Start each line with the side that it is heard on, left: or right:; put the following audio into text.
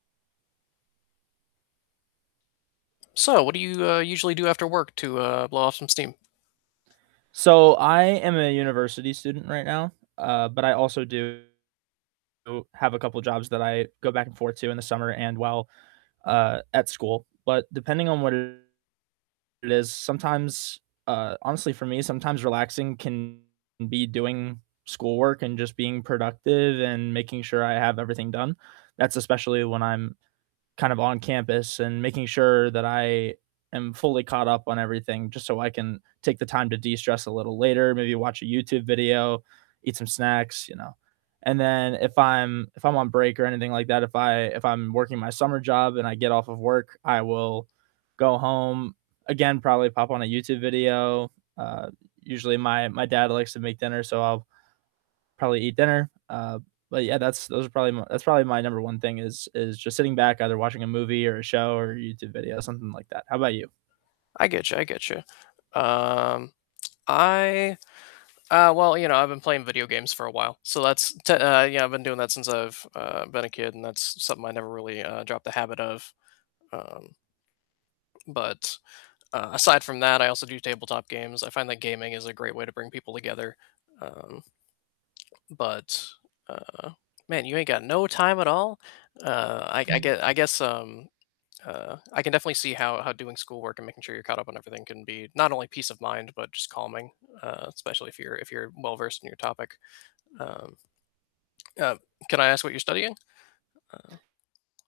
left: So what do you, uh, usually do after work to, uh, blow off some steam?
right: So, I am a university student right now, uh, but I also do do have a couple jobs that I go back and forth to in the summer and while, uh, at school. But depending on what it it is, sometimes, uh, honestly for me, sometimes relaxing can be doing schoolwork and just being productive and making sure I have everything done. That's especially when I'm kind of on campus and making sure that I am fully caught up on everything just so I can take the time to de-stress a little later, maybe watch a YouTube video, eat some snacks, you know. And then if I'm if I'm on break or anything like that, if I if I'm working my summer job and I get off of work, I will go home, again, probably pop on a YouTube video. Uh, usually my my dad likes to make dinner, so I'll probably eat dinner. Uh, but yeah, that's those are probably my That's probably my number one thing is is just sitting back either watching a movie or a show or a YouTube video, something like that. How about you?
left: I get you, I get you. Um, I uh, well, you know, I've been playing video games for a while, so that's te uh, yeah, I've been doing that since I've, uh, been a kid, and that's something I never really, uh, dropped the habit of. Um But, uh, aside from that, I also do tabletop games. I find that gaming is a great way to bring people together. Um, but, uh, man, you ain't got no time at all? Uh, I I gue
right: Hmm.
left: I guess, um, uh, I can definitely see how how doing schoolwork and making sure you're caught up on everything can be, not only peace of mind, but just calming, uh, especially if you're if you're well-versed in your topic. Um Uh, can I ask what you're studying? Uh